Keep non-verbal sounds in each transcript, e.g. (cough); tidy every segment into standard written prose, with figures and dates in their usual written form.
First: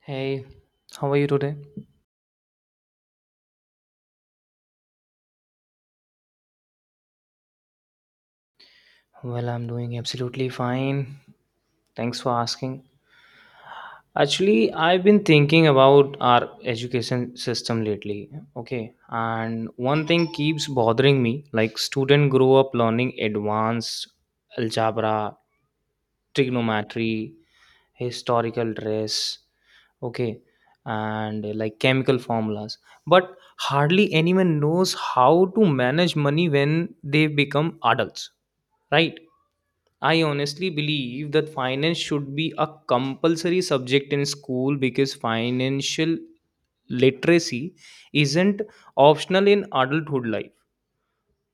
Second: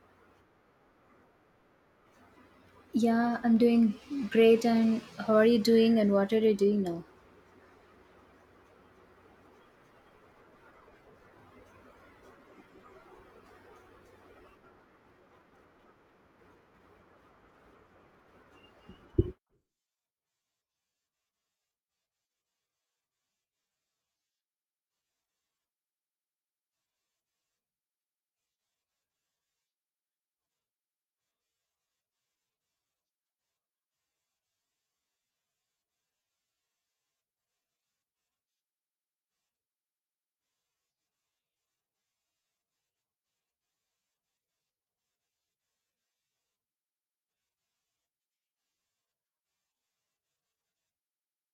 Hey, how are you today? Yeah, I'm doing great. And how are you doing? And what are you doing now? Well, I'm doing absolutely fine. Thanks for asking. Actually, I've been thinking about our education system lately. Okay, and one thing keeps bothering me, like, students grow up learning advanced algebra, trigonometry, historical dress, okay, and like chemical formulas, but hardly anyone knows how to manage money when they become adults. Right. I honestly believe that finance should be a compulsory subject in school because financial literacy isn't optional in adulthood life.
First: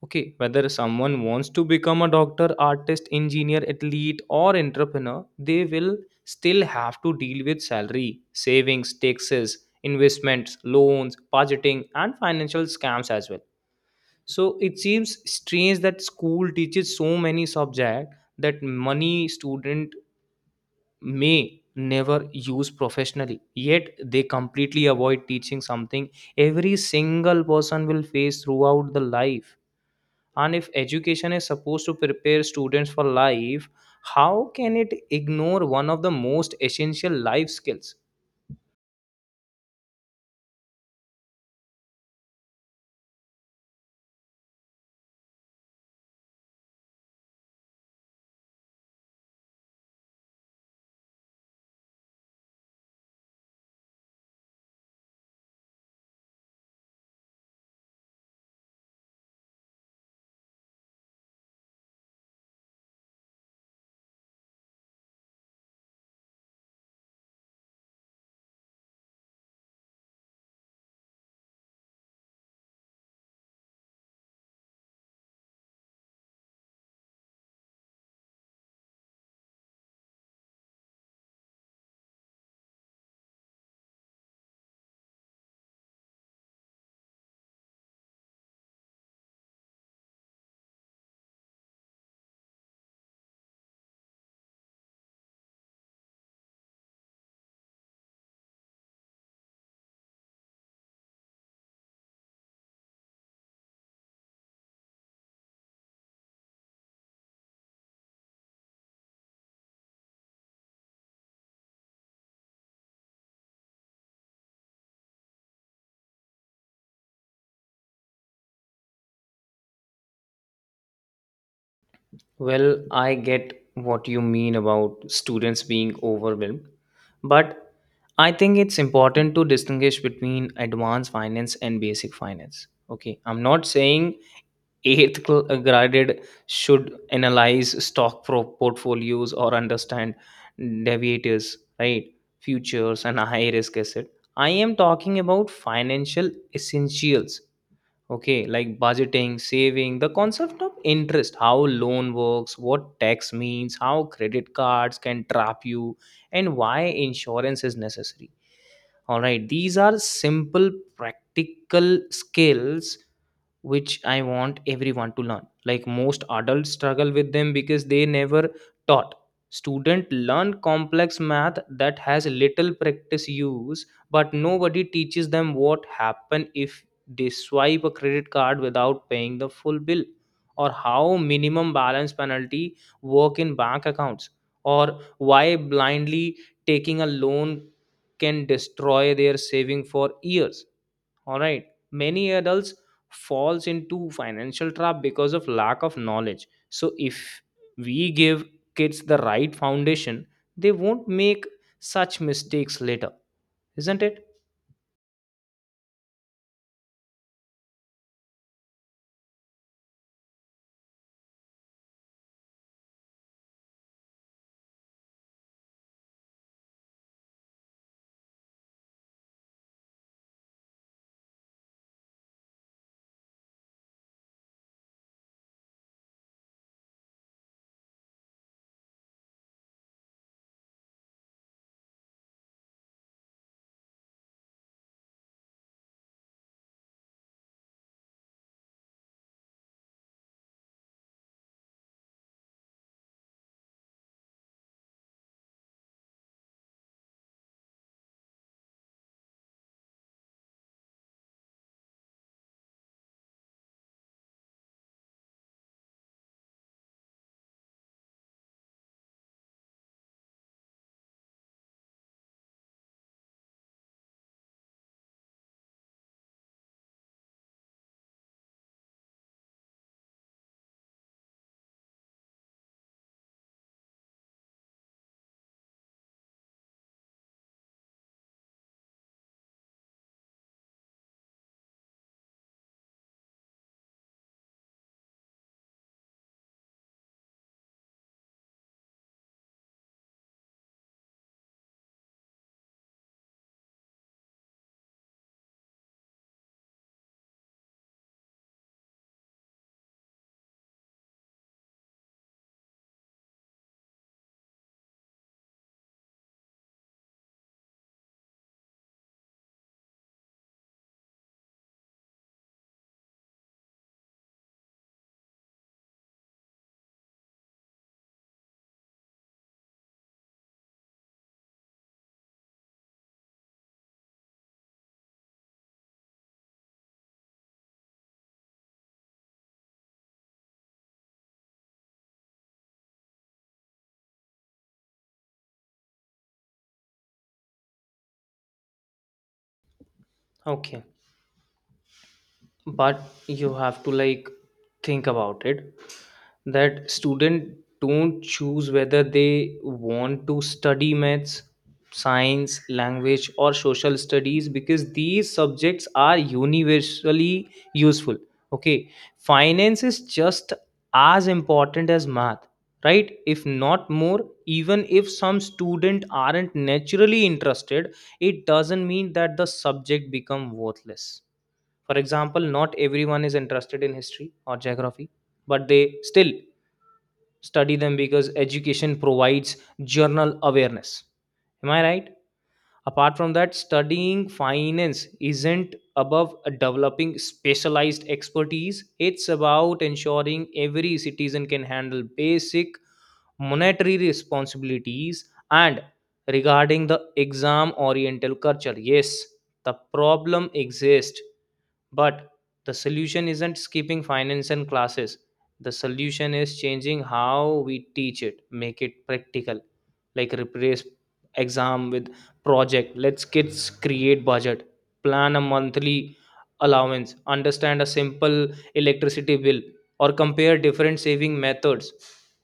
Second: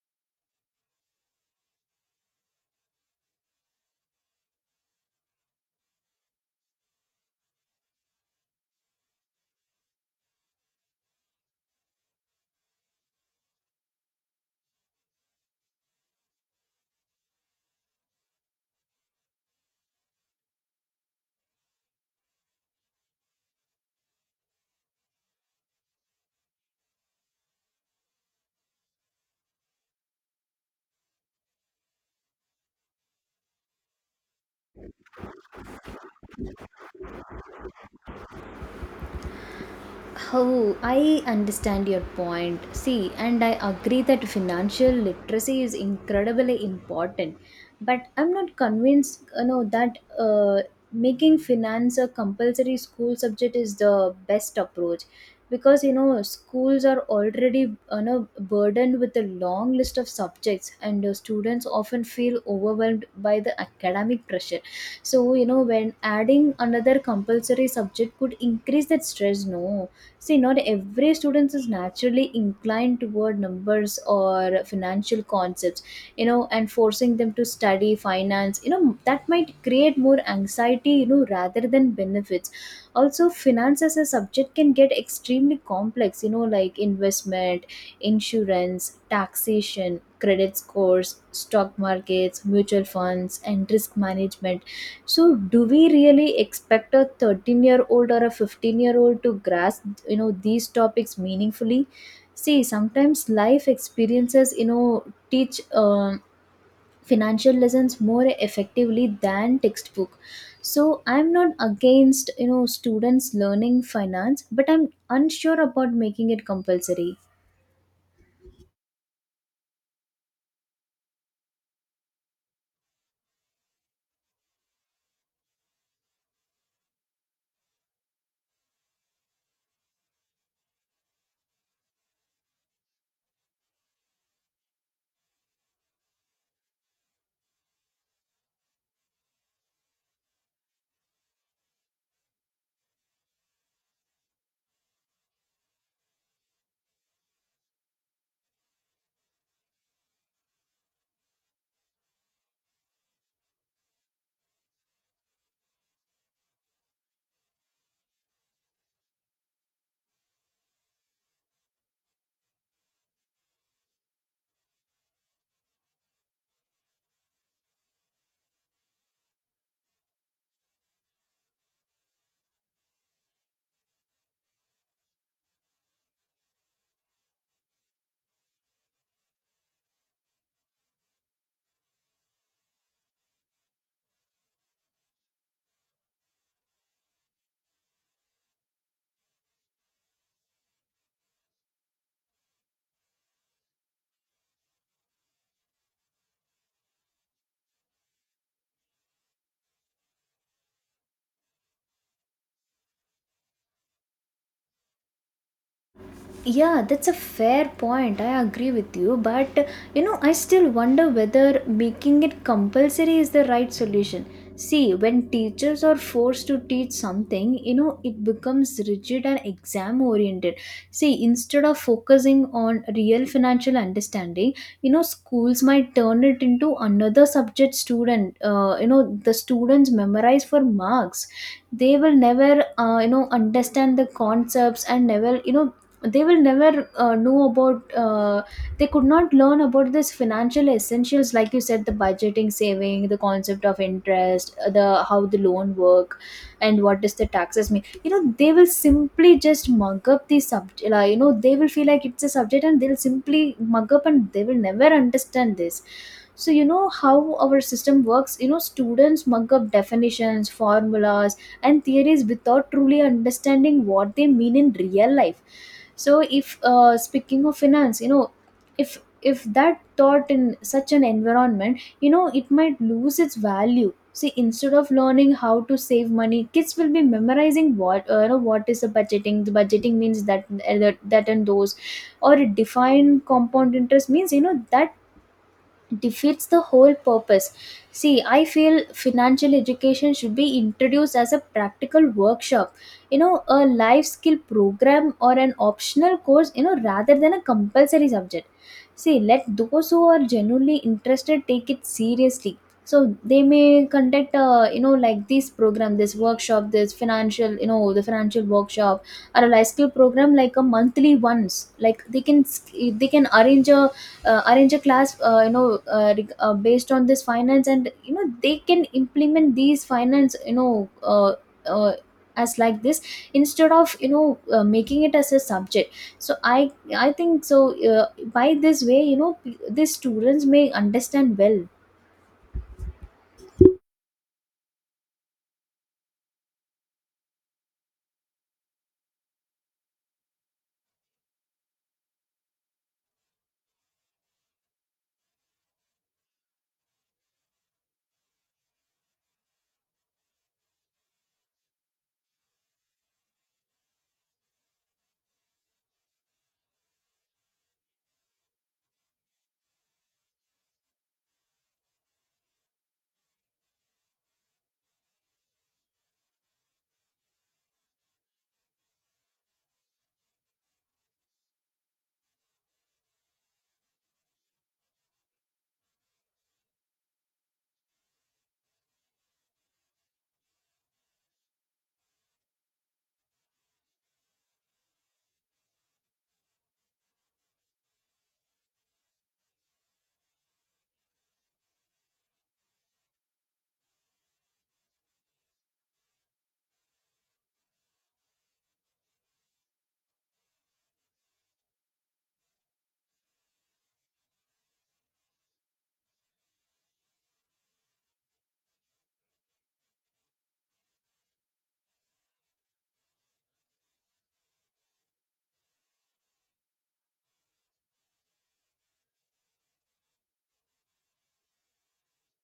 Okay, whether someone wants to become a doctor, artist, engineer, athlete, or entrepreneur, they will still have to deal with salary, savings, taxes, investments, loans, budgeting, and financial scams as well. So it seems strange that school teaches so many subjects that many student may never use professionally, yet they completely avoid teaching something every single person will face throughout the life. And if education is supposed to prepare students for life, how can it ignore one of the most essential life skills? Oh, I understand your point. See, and I agree that financial literacy is incredibly important, but I'm not convinced, you know, that making finance a compulsory school subject is the best approach, because you know schools are already, you know, burdened with a long list of subjects, and students often feel overwhelmed by the academic pressure. So you know, when adding another compulsory subject could increase that stress, no. See, not every student is naturally inclined toward numbers or financial concepts, you know, and forcing them to study finance, you know, that might create more anxiety, you know, rather than benefits. Also, finance as a subject can get extremely complex, you know, like investment, insurance, taxation, credit scores, stock markets, mutual funds, and risk management. So, do we really expect a 13-year-old or a 15-year-old to grasp, you know, these topics meaningfully? See, sometimes life experiences, you know, teach financial lessons more effectively than textbook. So, I'm not against, you know, students learning finance, but I'm unsure about making it compulsory. Well, I get what you mean about students being overwhelmed, but I think it's important to distinguish between advanced finance and basic finance. Okay, I'm not saying graded should analyze portfolios or understand deviators, right? Futures and high risk asset. I am talking about financial essentials. Okay, like budgeting, saving, the concept of interest, how loan works, what tax means, how credit cards can trap you, and why insurance is necessary. All right, these are simple practical skills, which I want everyone to learn. Like most adults struggle with them because they never taught. Student learn complex math that has little practice use, but nobody teaches them what happen if they swipe a credit card without paying the full bill, or how minimum balance penalty work in bank accounts, or why blindly taking a loan can destroy their saving for years. All right, many adults falls into financial trap because of lack of knowledge. So if we give kids the right foundation, they won't make such mistakes later, isn't it? Yeah, that's a fair point. I agree with you. But, you know, I still wonder whether making it compulsory is the right solution. See, when teachers are forced to teach something, you know, it becomes rigid and exam oriented. See, instead of focusing on real financial understanding, you know, schools might turn it into another subject student, you know, the students memorize for marks. They will never you know understand the concepts and never you know they will never know about they could not learn about this financial essentials like you said, the budgeting, saving, the concept of interest, the how the loan work, and what does the taxes mean. You know they will simply just mug up the subject, like, you know they will feel like it's a subject and they'll simply mug up and they will never understand this. So you know how our system works, you know students mug up definitions, formulas, and theories without truly understanding what they mean in real life. So if speaking of finance, you know, if that taught in such an environment, you know it might lose its value. See, instead of learning how to save money, kids will be memorizing what, you know, what is the budgeting, the budgeting means that that that and those or a defined compound interest means, you know, that defeats the whole purpose. See, I feel financial education should be introduced as a practical workshop, you know, a life skill program or an optional course, you know, rather than a compulsory subject. See, let those who are genuinely interested take it seriously. So they may conduct, you know, like this program, this workshop, this financial, you know, the financial workshop or a life skill program like a monthly once. They can arrange a class you know, based on this finance, and you know they can implement these finance you know uh, as like this, instead of you know making it as a subject. So I think uh, by this way, you know, these students may understand well. Okay, but you have to like think about it, that student don't choose whether they want to study maths, science, language, or social studies, because these subjects are universally useful. Okay, finance is just as important as math, right, if not more. Even if some student aren't naturally interested, it doesn't mean that the subject become worthless. For example, not everyone is interested in history or geography, but they still study them because education provides general awareness, am I right? Apart from that, studying finance isn't above developing specialized expertise, it's about ensuring every citizen can handle basic monetary responsibilities. And regarding the exam oriental culture, yes, the problem exists, but the solution isn't skipping finance and classes. The solution is changing how we teach it, make it practical. Like replace exam with project, let's kids create budget, plan a monthly allowance, understand a simple electricity bill, or compare different saving methods.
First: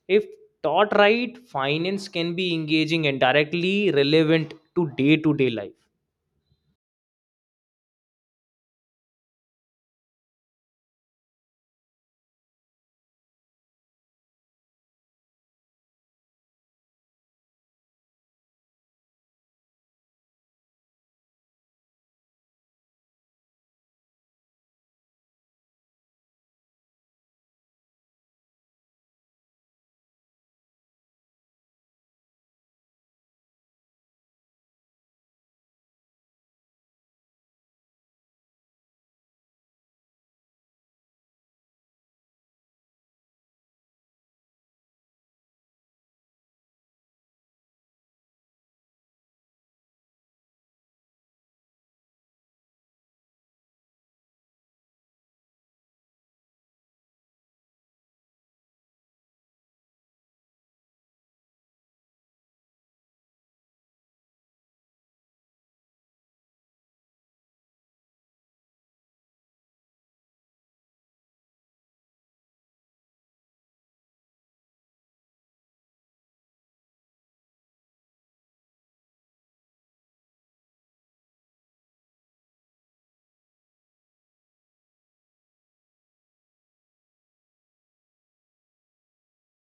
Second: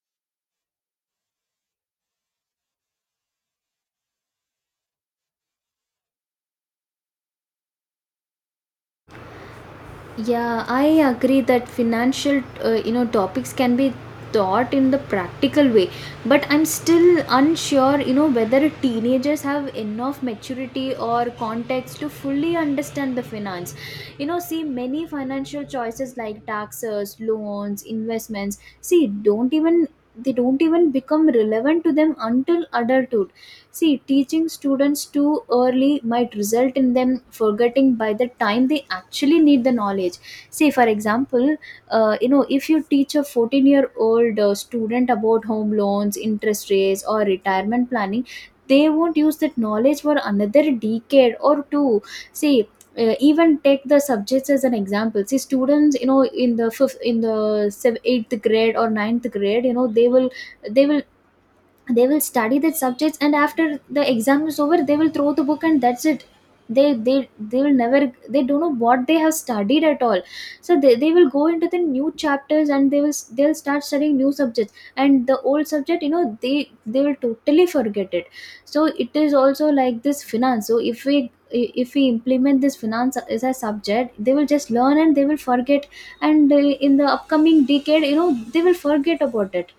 If taught right, finance can be engaging and directly relevant to day life. Yeah, I agree that financial, you know, topics can be taught in the practical way, but I'm still unsure, you know, whether teenagers have enough maturity or context to fully understand the finance. You know, see, many financial choices like taxes, loans, investments, see, don't even they don't even become relevant to them until adulthood. See, teaching students too early might result in them forgetting by the time they actually need the knowledge. See, for example, you know, if you teach a 14-year-old student about home loans, interest rates, or retirement planning, they won't use that knowledge for another decade or two. See, even take the subjects as an example. See students, you know, in the fifth, eighth grade or ninth grade, you know, they will they will study that subjects, and after the exam is over they will throw the book and that's it. They will never, they don't know what they have studied at all. So they will go into the new chapters, and they'll start studying new subjects, and the old subject, you know, they will totally forget it. So it is also like this finance. So if we implement this finance as a subject, they will just learn and they will forget, and in the upcoming decade, you know, they will forget about it.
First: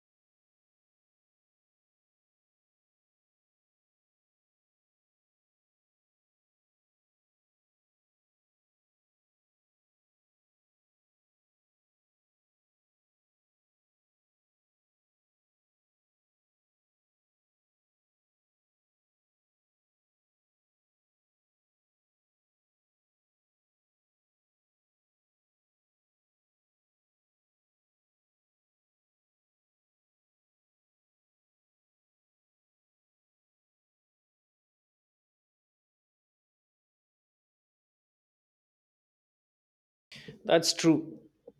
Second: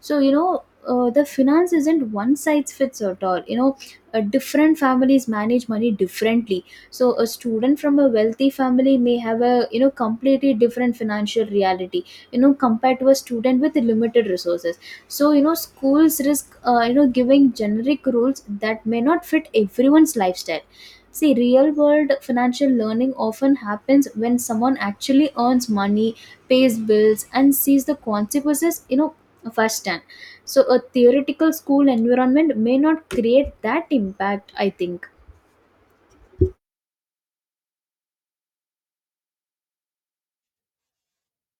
So you know, the finance isn't one size fits at all, you know, different families manage money differently. So a student from a wealthy family may have a, you know, completely different financial reality, you know, compared to a student with limited resources. So you know schools risk, you know, giving generic rules that may not fit everyone's lifestyle. See, real world financial learning often happens when someone actually earns money, pays bills, and sees the consequences, you know, firsthand. So a theoretical school environment may not create that impact, I think. That's true.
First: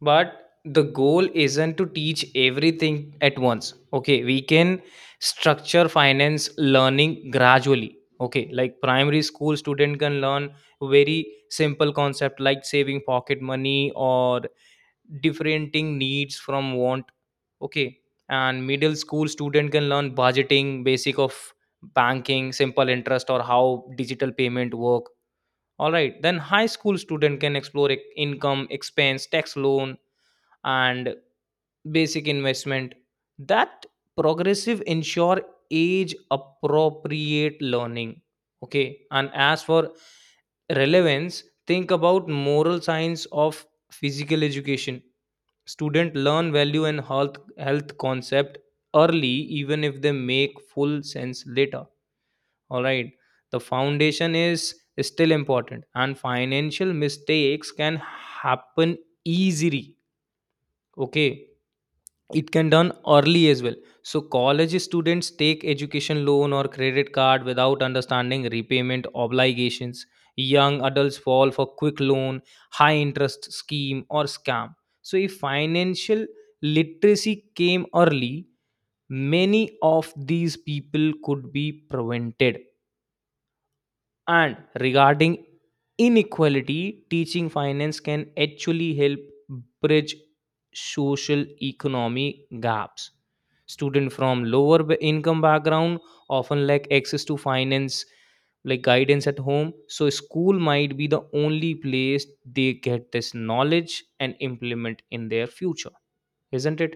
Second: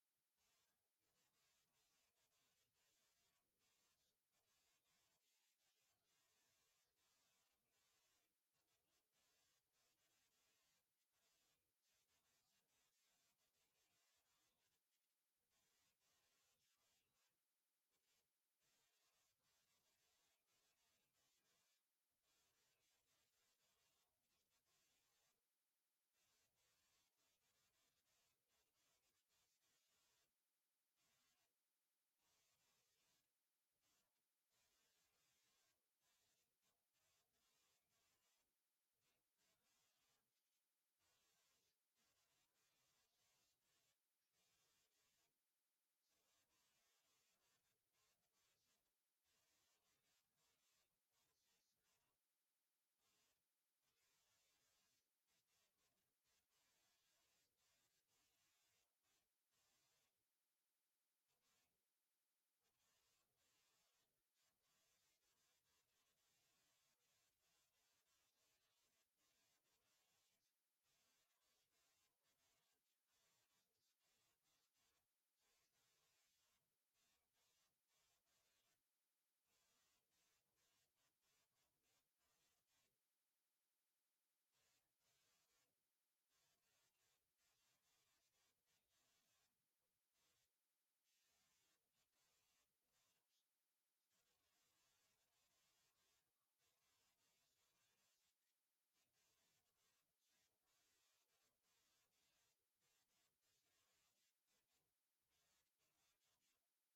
But the goal isn't to teach everything at once. Okay, we can structure finance learning gradually. Okay, like primary school student can learn very simple concept like saving pocket money or differenting needs from want. Okay, and middle school student can learn budgeting, basic of banking, simple interest, or how digital payment work. All right, then high school student can explore income, expense, tax, loan, and basic investment. That progressive ensure age appropriate learning. Okay, and as for relevance, think about moral science of physical education. Student learn value and health concept early, even if they make full sense later. All right, the foundation is still important, and financial mistakes can happen easily. Okay, it can done early as well. So college students take education loan or credit card without understanding repayment obligations. Young adults fall for quick loan, high interest scheme, or scam. So if financial literacy came early, many of these people could be prevented. And regarding inequality, teaching finance can actually help bridge social economy gaps. Students from income background often lack access to finance like guidance at home, so school might be the only place they get this knowledge and implement in their future, isn't it?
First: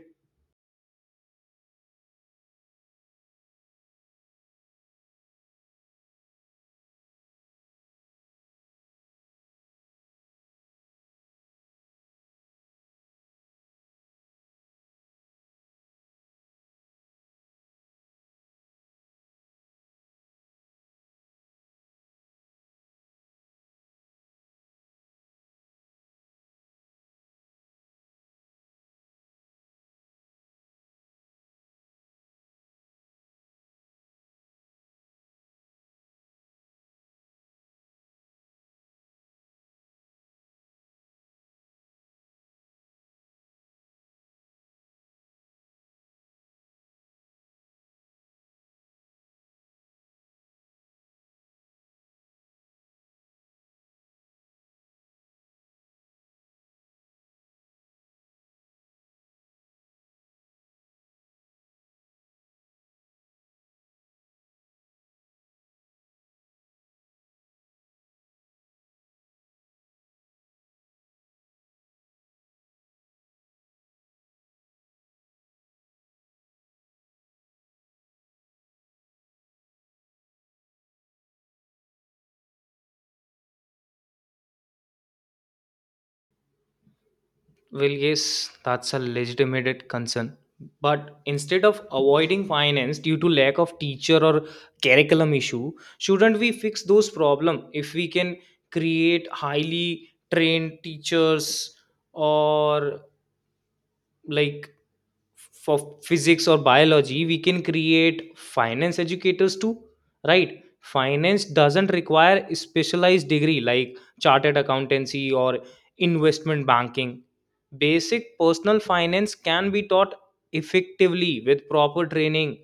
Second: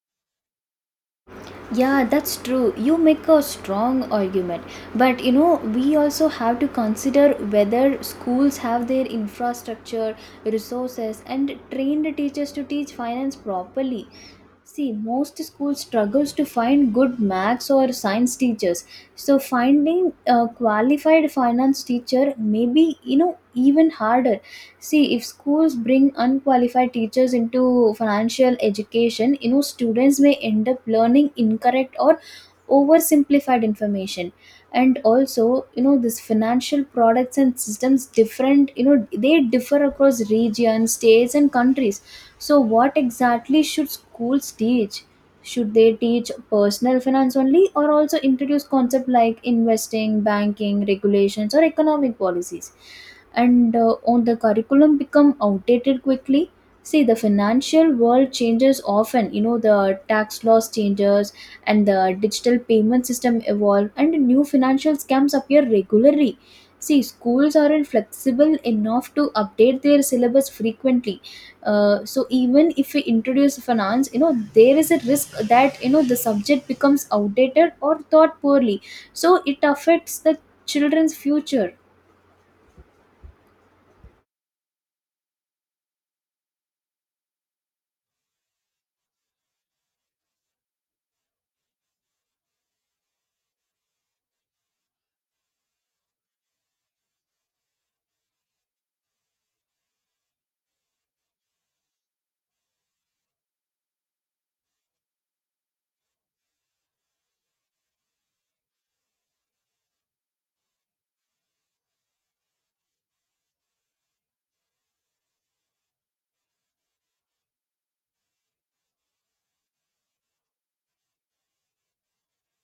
Yeah, that's true. You make a strong argument. But you know, we also have to consider whether schools have their infrastructure, resources, and trained teachers to teach finance properly. See, most schools struggles to find good maths or science teachers. So finding a qualified finance teacher may be, you know, even harder. See, if schools bring unqualified teachers into financial education, you know, students may end up learning incorrect or oversimplified information. And also, you know, this financial products and systems different, you know, they differ across regions, states, and countries. So, what exactly should schools teach? Should they teach personal finance only or also introduce concepts like investing, banking, regulations, or economic policies? And on the curriculum become outdated quickly. See the financial world changes often, you know, the tax laws changes, and the digital payment system evolve, and new financial scams appear regularly. See schools aren't flexible enough to update their syllabus frequently. So even if we introduce finance, you know, there is a risk that, you know, the subject becomes outdated or taught poorly. So it affects the children's future. Well, yes, that's a legitimate concern. But instead of avoiding finance due to lack of teacher or curriculum issue, shouldn't we fix those problem? If we can create highly trained teachers, or like for physics or biology, we can create finance educators too, right? Finance doesn't require a specialized degree like chartered accountancy or investment banking. Basic personal finance can be taught effectively with proper training,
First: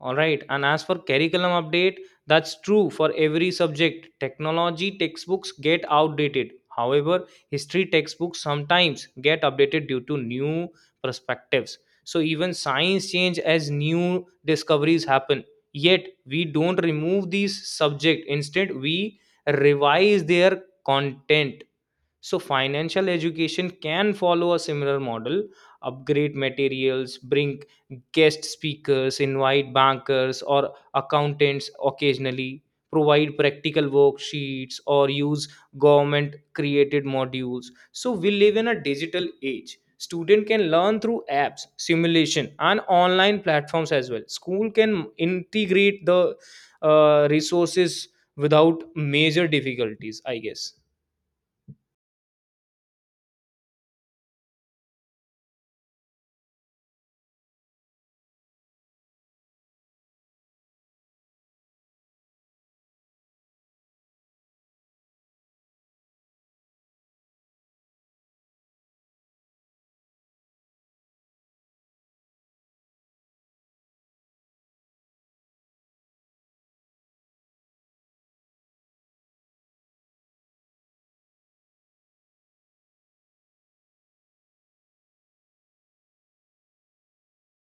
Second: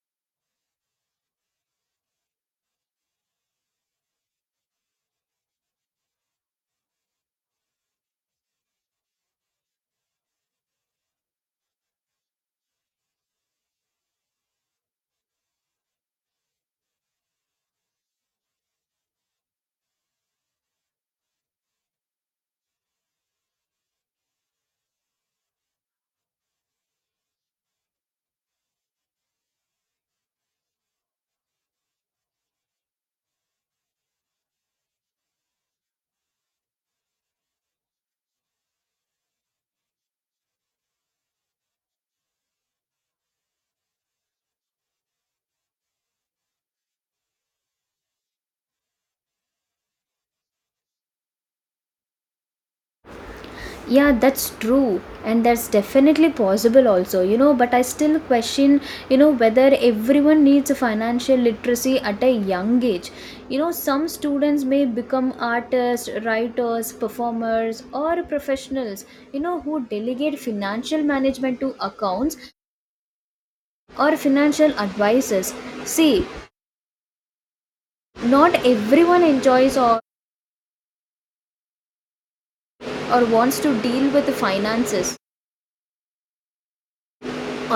all right. And as for curriculum update, that's true for every subject. Technology textbooks get outdated. However, history textbooks sometimes get updated due to new perspectives. So even science change as new discoveries happen. Yet we don't remove these subject. Instead, we revise their content. So, financial education can follow a similar model, upgrade materials, bring guest speakers, invite bankers or accountants occasionally, provide practical worksheets, or use government created modules. So, we live in a digital age. Student can learn through apps, simulation, and online platforms as well. School can integrate the resources without major difficulties, I guess. Yeah, that's true, and that's definitely possible also, you know. But I still question, you know, whether everyone needs a financial literacy at a young age. You know, some students may become artists, writers, performers, or professionals, you know, who delegate financial management to accounts or financial advisors. See, not everyone enjoys or wants to deal with finances.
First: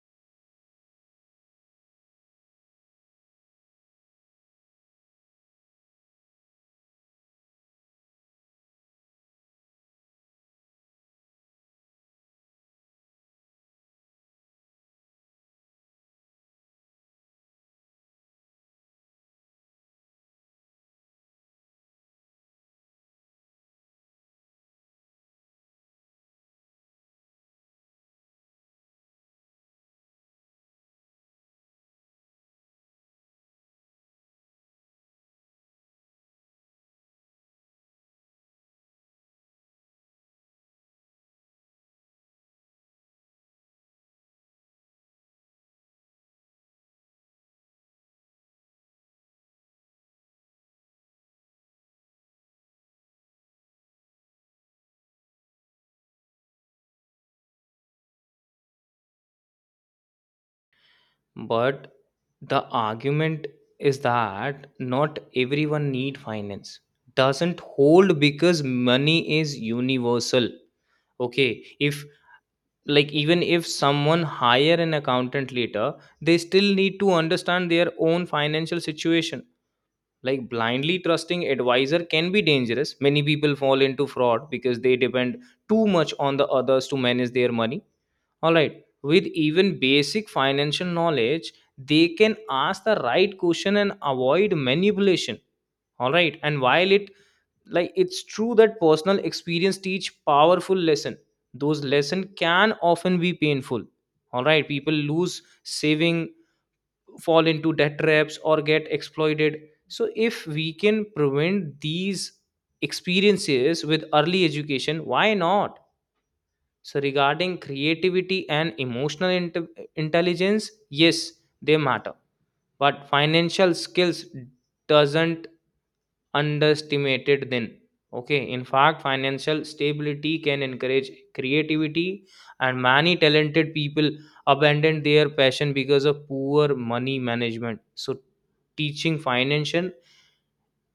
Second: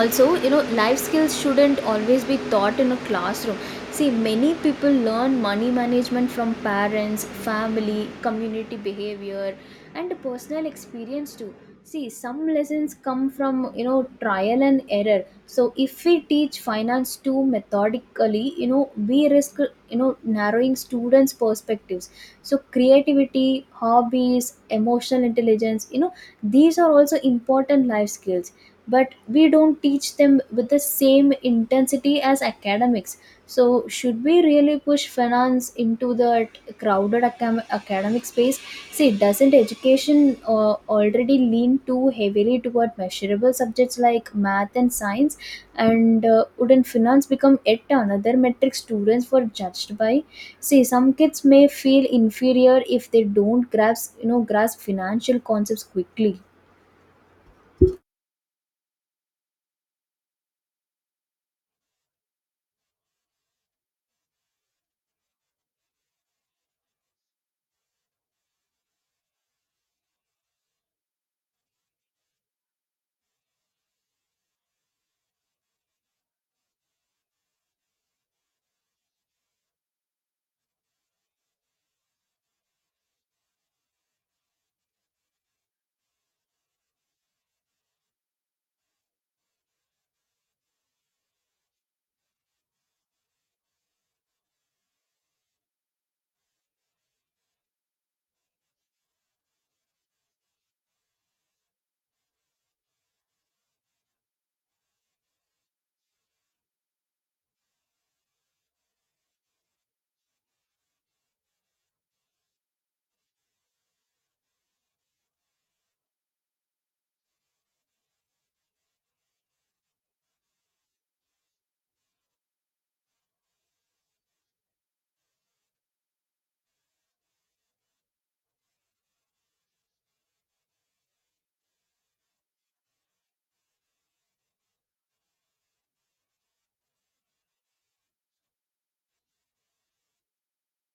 Also you know life skills shouldn't always be taught in a classroom. See many people learn money management from parents, family, community behavior, and personal experience too. See some lessons come from, you know, trial and error. So if we teach finance too methodically, you know, we risk, you know, narrowing students perspectives. So creativity, hobbies, emotional intelligence, you know, these are also important life skills, but we don't teach them with the same intensity as academics. So should we really push finance into the crowded academic space? See doesn't education already lean too heavily toward measurable subjects like math and science? And wouldn't finance become yet another metric students were judged by? See some kids may feel inferior if they don't grasp, you know, grasp financial concepts quickly. But the argument is that not everyone need finance doesn't hold because money is universal. Okay, if, like, even if someone hire an accountant later, they still need to understand their own financial situation. Like blindly trusting advisor can be dangerous. Many people fall into fraud because they depend too much on the others to manage their money. All right, with even basic financial knowledge, they can ask the right question and avoid manipulation. All right, and while it's true that personal experience teach powerful lesson, those lesson can often be painful. All right, people lose saving, fall into debt traps, or get exploited. So if we can prevent these experiences with early education, why not? So, regarding creativity and emotional intelligence, yes, they matter. But financial skills doesn't underestimated then. Okay, in fact, financial stability can encourage creativity, and many talented people abandon their passion because of poor money management. So, teaching financial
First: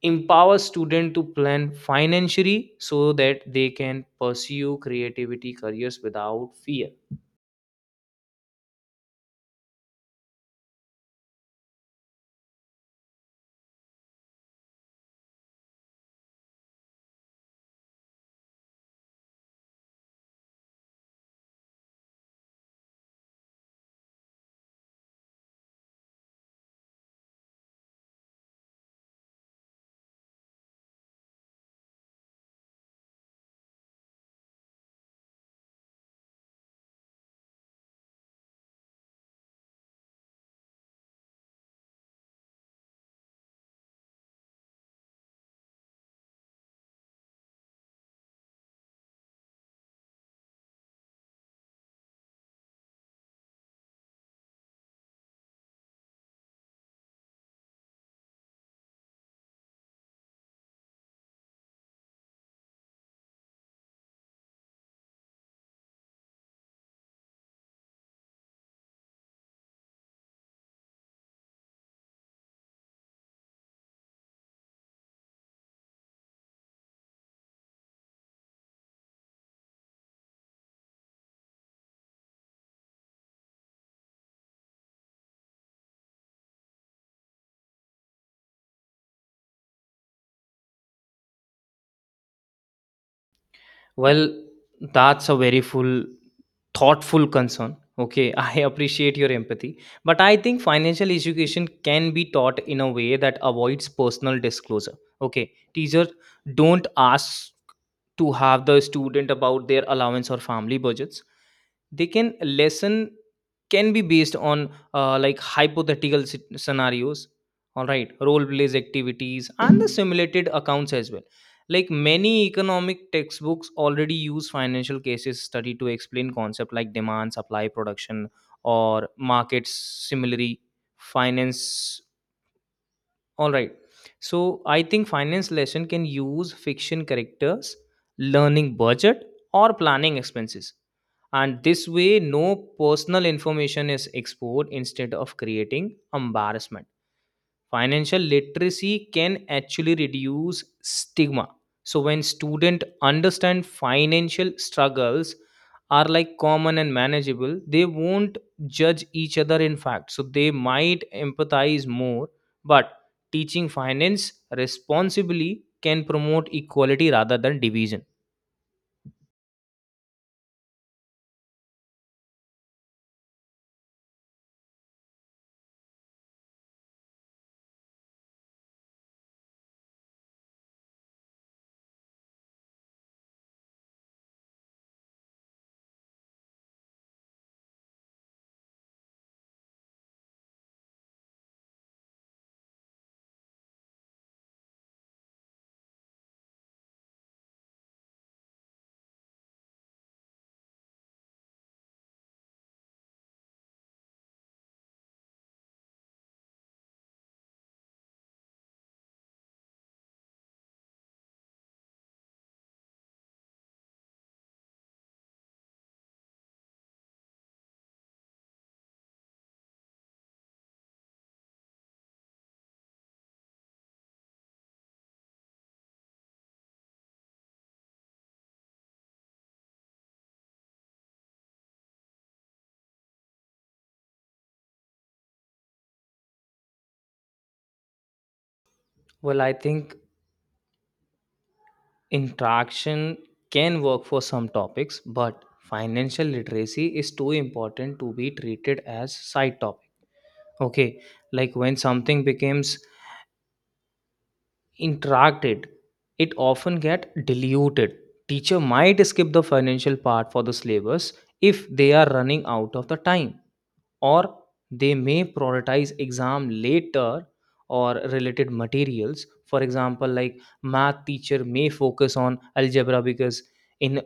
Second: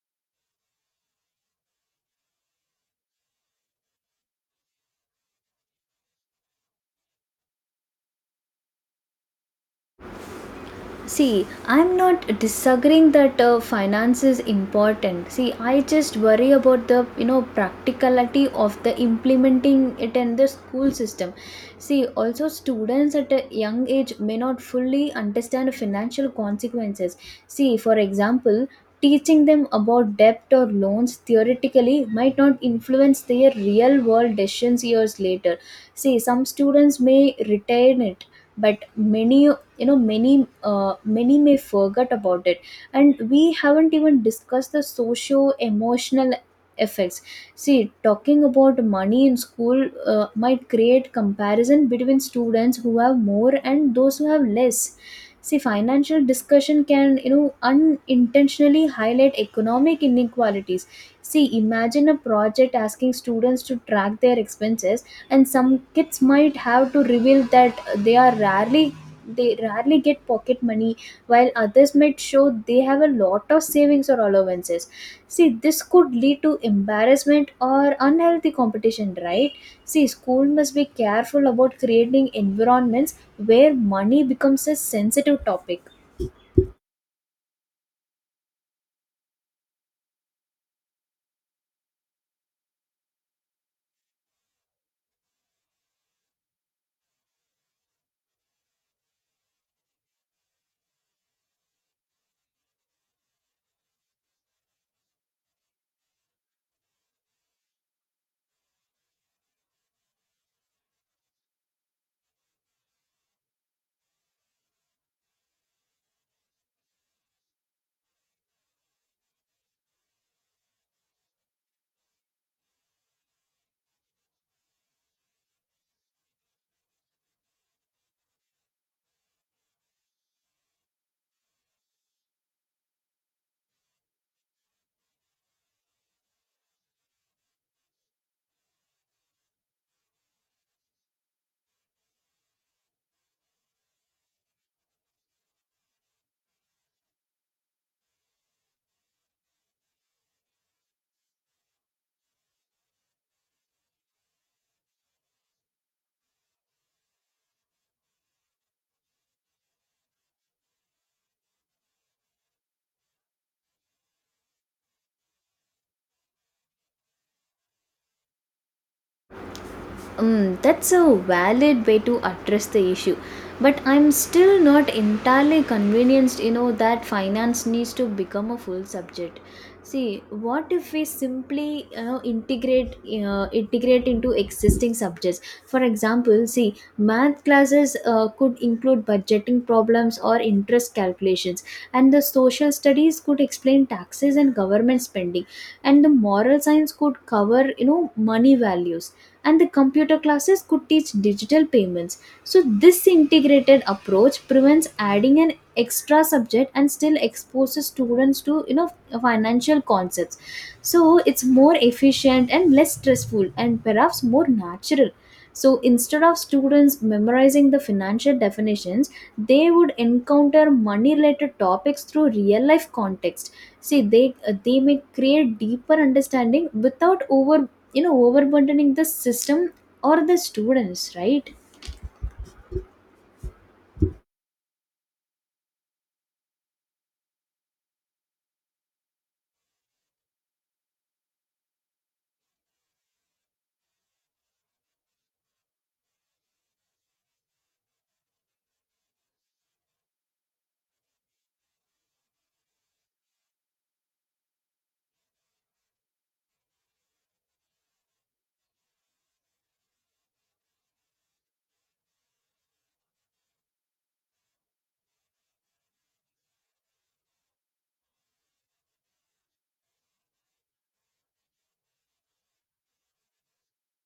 empowers students to plan financially so that they can pursue creativity careers without fear. See, I'm not disagreeing that finance is important. See, I just worry about the, you know, practicality of the implementing it in the school system. See, also students at a young age may not fully understand financial consequences. See, for example, teaching them about debt or loans theoretically might not influence their real world decisions years later. See, some students may retain it, but many, you know, many, many may forget about it. And we haven't even discussed the socio emotional effects. See talking about money in school, might create comparison between students who have more and those who have less. See financial discussion can, you know, unintentionally highlight economic inequalities. See imagine a project asking students to track their expenses, and some kids might have to reveal that they are rarely they rarely get pocket money, while others might show they have a lot of savings or allowances. See, this could lead to embarrassment or unhealthy competition, right? See, school must be careful about creating environments where money becomes a sensitive topic. Well, that's a very full, thoughtful concern. Okay, (laughs) I appreciate your empathy, but I think financial education can be taught in a way that avoids personal disclosure. Okay, teachers don't ask to have the student about their allowance or family budgets. They can lesson can be based on like hypothetical scenarios, all right, role plays, activities, and the simulated accounts as well. Like many economic textbooks already use financial cases study to explain concept like demand, supply, production, or markets. Similarly, finance, all right. So I think finance lesson can use fiction characters, learning budget, or planning expenses. And this way no personal information is exposed. Instead of creating embarrassment, financial literacy can actually reduce stigma. So when students understand financial struggles are like common and manageable, they won't judge each other. In fact, so they might empathize more. But teaching finance responsibly can promote equality rather than division. Mm, that's a valid way to address the issue. But I'm still not entirely convinced, you know, that finance needs to become a full subject. See, what if we simply, you know, integrate into existing subjects? For example, see, math classes could include budgeting problems or interest calculations, and the social studies could explain taxes and government spending, and the moral science could cover, you know, money values, and the computer classes could teach digital payments. So this integrated approach prevents adding an extra subject and still exposes students to financial concepts, so it's more efficient and less stressful and perhaps more natural. So instead of students memorizing the financial definitions, they would encounter money related topics through real life context. See they may create deeper understanding without overburdening the system or the students, right? Well, I think interaction can work for some topics, but financial literacy is too important to be treated as side topic. Okay, like when something becomes interacted, it often get diluted. Teacher might skip the financial part for the syllabus if they are running out of the time, or they may prioritize exam later or related materials. For example, like math teacher may focus on algebra because in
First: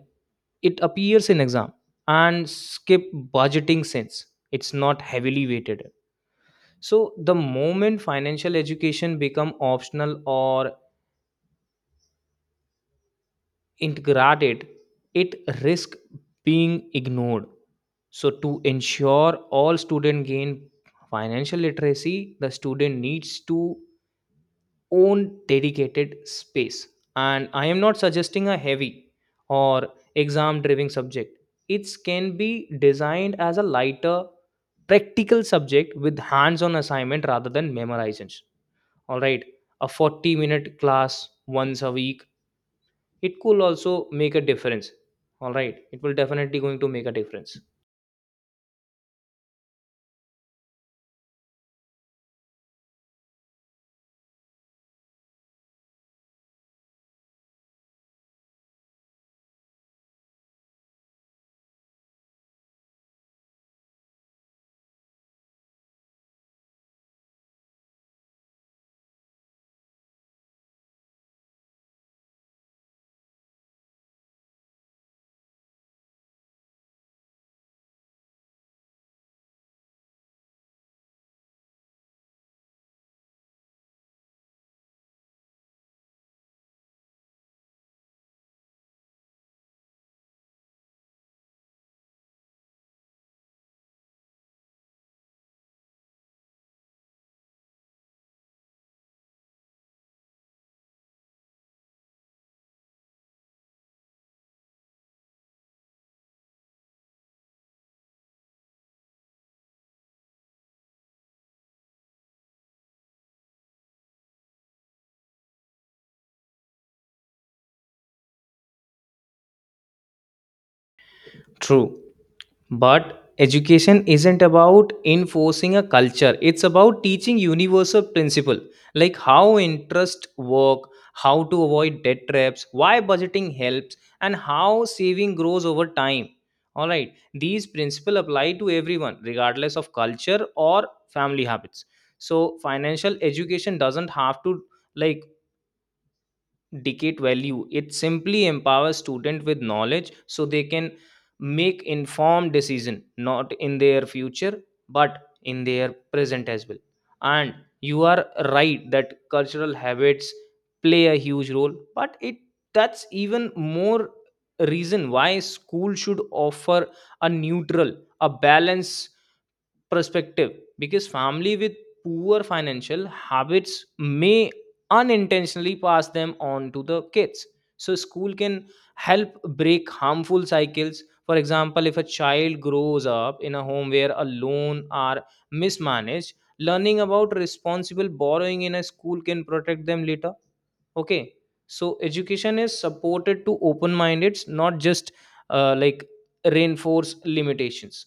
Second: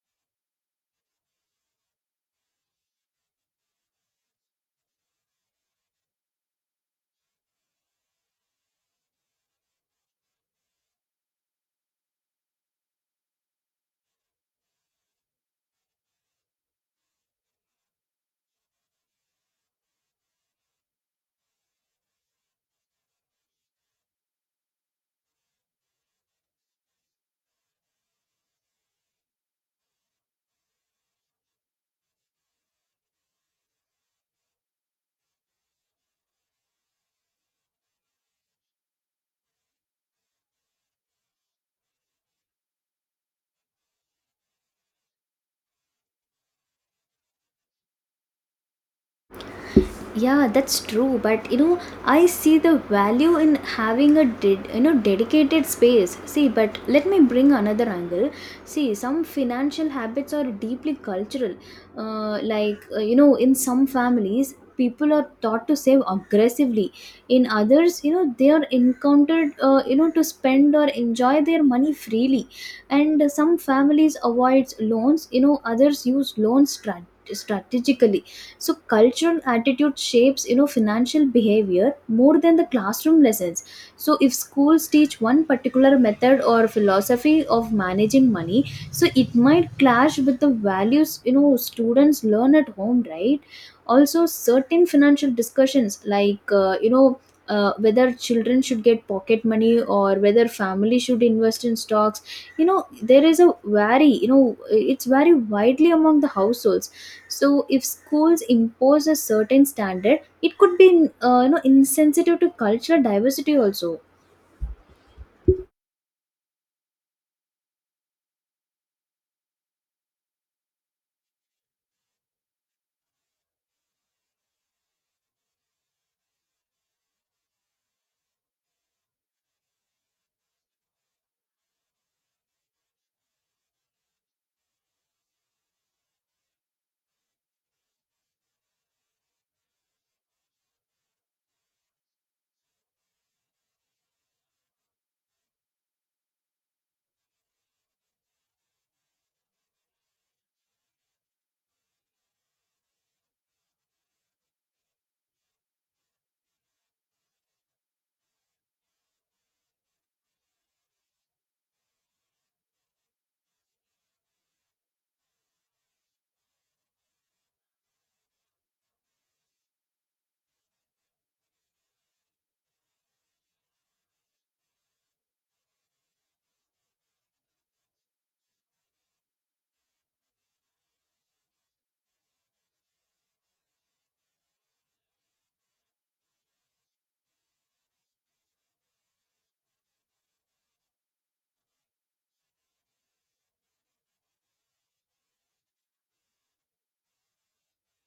it appears in exam, and skip budgeting since it's not heavily weighted. So the moment financial education become optional or integrated, it risk being ignored. So to ensure all students gain financial literacy, the student needs to own dedicated space. And I am not suggesting a heavy or exam driven subject. It can be designed as a lighter practical subject with hands on assignment rather than memorization. All right, a 40-minute class once a week, it could also make a difference. All right, it will definitely going to make a difference. Yeah, that's true, but you know, I see the value in having a dedicated space. See, but let me bring another angle. See, some financial habits are deeply cultural, like you know, in some families people are taught to save aggressively. In others, you know, they are encountered you know, to spend or enjoy their money freely, and some families avoids loans, you know, others use strategically. So culture and attitude shapes, you know, financial behavior more than the classroom lessons. So if schools teach one particular method or philosophy of managing money, so it might clash with the values, you know, students learn at home, right? Also, certain financial discussions, like you know, whether children should get pocket money or whether family should invest in stocks, you know, there is a vary you know it's very widely among the households. So if schools impose a certain standard, it could be, you know, insensitive to cultural diversity also. True. But education isn't about enforcing a culture, it's about teaching universal principle like how interest work, how to avoid debt traps, why budgeting helps, and how saving grows over time. All right, these principles apply to everyone regardless of culture or family habits. So financial education doesn't have to, like, decade value. It simply empowers student with knowledge so they can make informed decision not in their future but in their present as well. And you are right that cultural habits play a huge role, but it that's even more reason why school should offer a neutral, a balance perspective. Because family with poor financial habits may unintentionally pass them on to the kids. So school can help break harmful cycles. For example, if a child grows up in a home where a loan are mismanaged, learning about responsible borrowing in a school can protect them later. Okay, so education is supported to open minded, not just uh, like reinforce limitations.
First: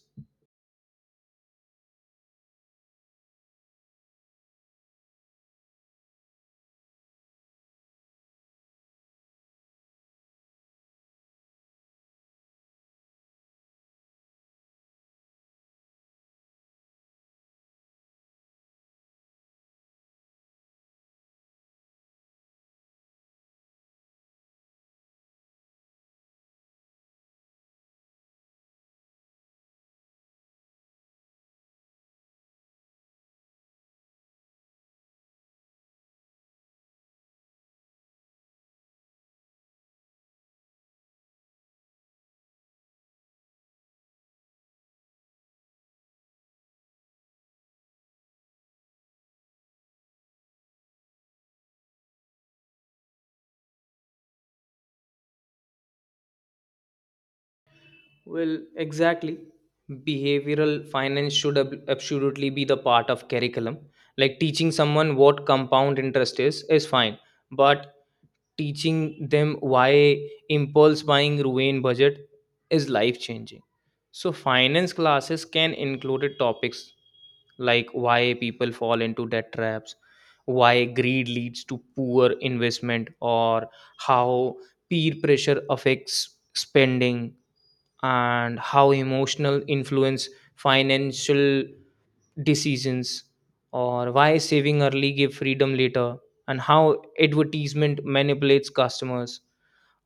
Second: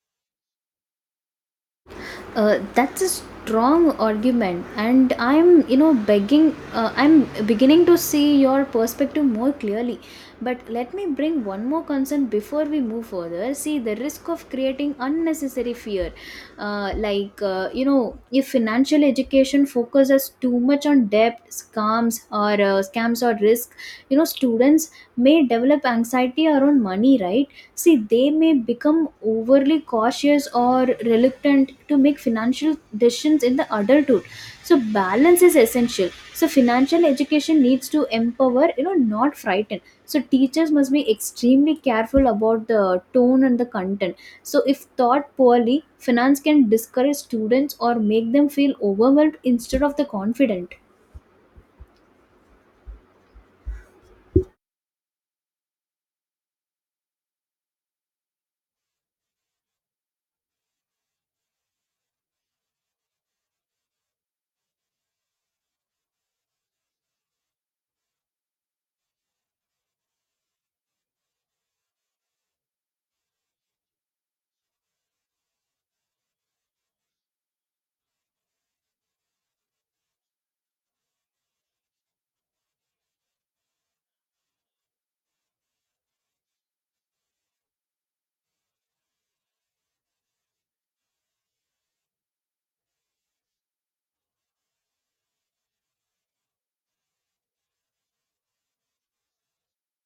That's a strong argument, and I'm beginning to see your perspective more clearly. But let me bring one more concern before we move further. See, the risk of creating unnecessary fear, like you know, if financial education focuses too much on debt scams or scams or risk, you know, students may develop anxiety around money, right? See, they may become overly cautious or reluctant to make financial decisions in the adulthood. So balance is essential. So financial education needs to empower, you know, not frighten. So teachers must be extremely careful about the tone and the content. So if taught poorly, finance can discourage students or make them feel overwhelmed instead of the confident. Well, exactly. Behavioral finance should absolutely be the part of curriculum. Like teaching someone what compound interest is fine, but teaching them why impulse buying ruin budget is life changing. So finance classes can include topics like why people fall into debt traps, why greed leads to poor investment, or how peer pressure affects spending, and how emotional influence financial decisions, or why saving early give freedom later, and how advertisement manipulates customers.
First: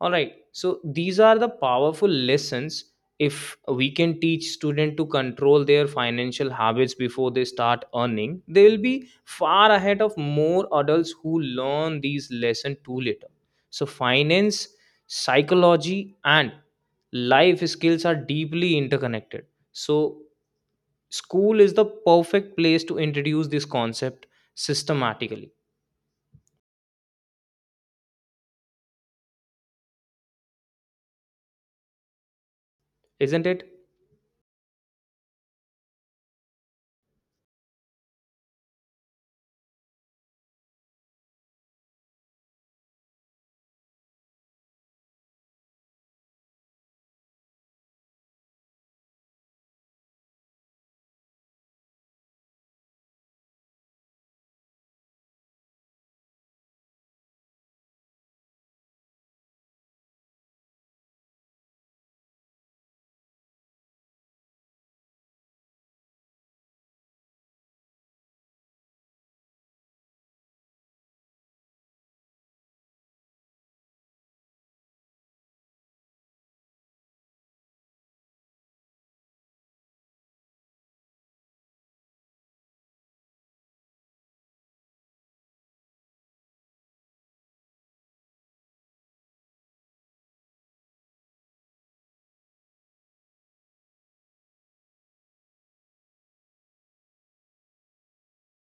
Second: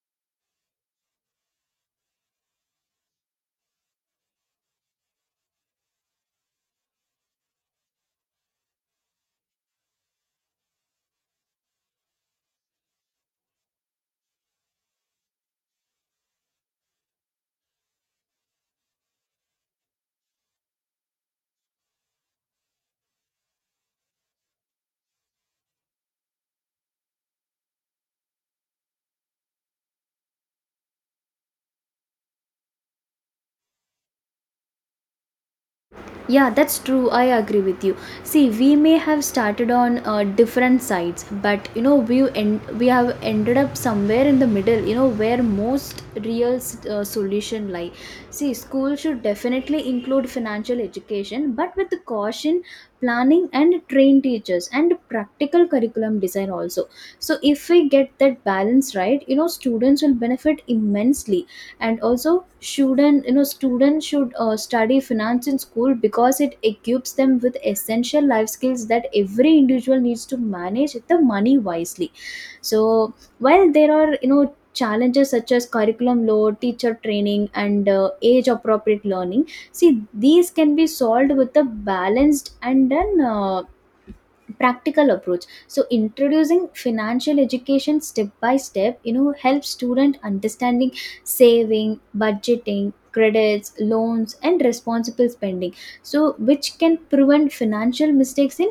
All right, so these are the powerful lessons. If we can teach students to control their financial habits before they start earning, they will be far ahead of more adults who learn these lessons too later. So finance, psychology, and life skills are deeply interconnected. So school is the perfect place to introduce this concept systematically, isn't it? Yeah, that's true. I agree with you. See, we may have started on different sides, but you know, we have ended up somewhere in the middle, you know, where most real solution lie. See, school should definitely include financial education, but with the caution, planning, and trained teachers and practical curriculum design also. So if we get that balance right, you know, students will benefit immensely. And also, shouldn't, you know, students should study finance in school, because it equips them with essential life skills that every individual needs to manage the money wisely. So while there are, you know, challenges such as curriculum load, teacher training, and age appropriate learning, see, these can be solved with a balanced and an practical approach. So introducing financial education step by step, you know, helps student understanding saving, budgeting, credits, loans, and responsible spending, so which can prevent financial mistakes in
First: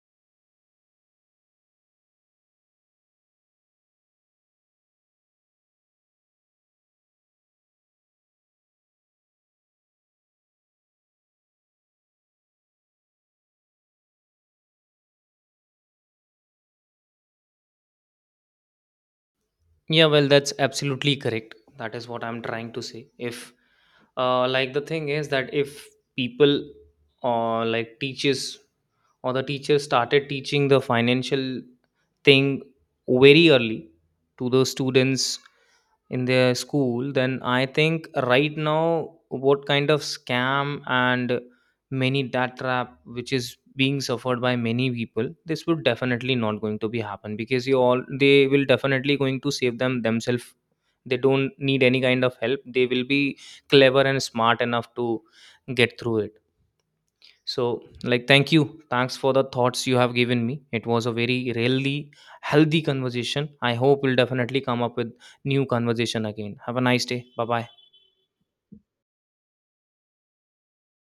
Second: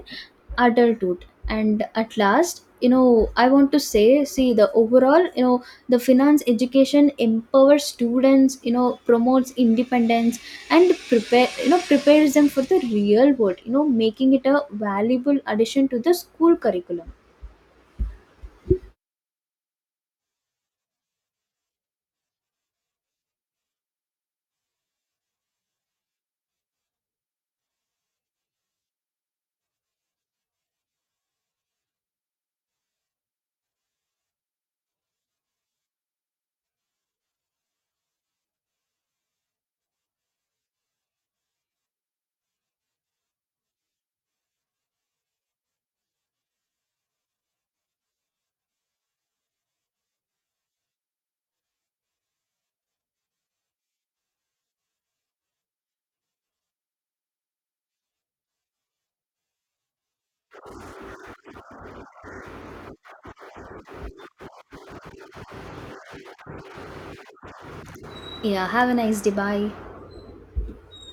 adulthood. And at last, you know, I want to say, see, the overall, you know, the finance education empowers students, you know, promotes independence, and prepares them for the real world, you know, making it a valuable addition to the school curriculum. Yeah, well, that's absolutely correct. That is what I'm trying to say. If, the thing is that if people or like teachers or the teacher started teaching the financial thing very early to the students in their school, then I think right now what kind of scam and many debt trap which is being suffered by many people, this would definitely not going to be happen, because you all they will definitely going to save them themselves. They don't need any kind of help. They will be clever and smart enough to get through it. So like, thank you, thanks for the thoughts you have given me. It was a very really healthy conversation. I hope we'll definitely come up with new conversation again. Have a nice day. Bye bye. Yeah, have a nice day, bye.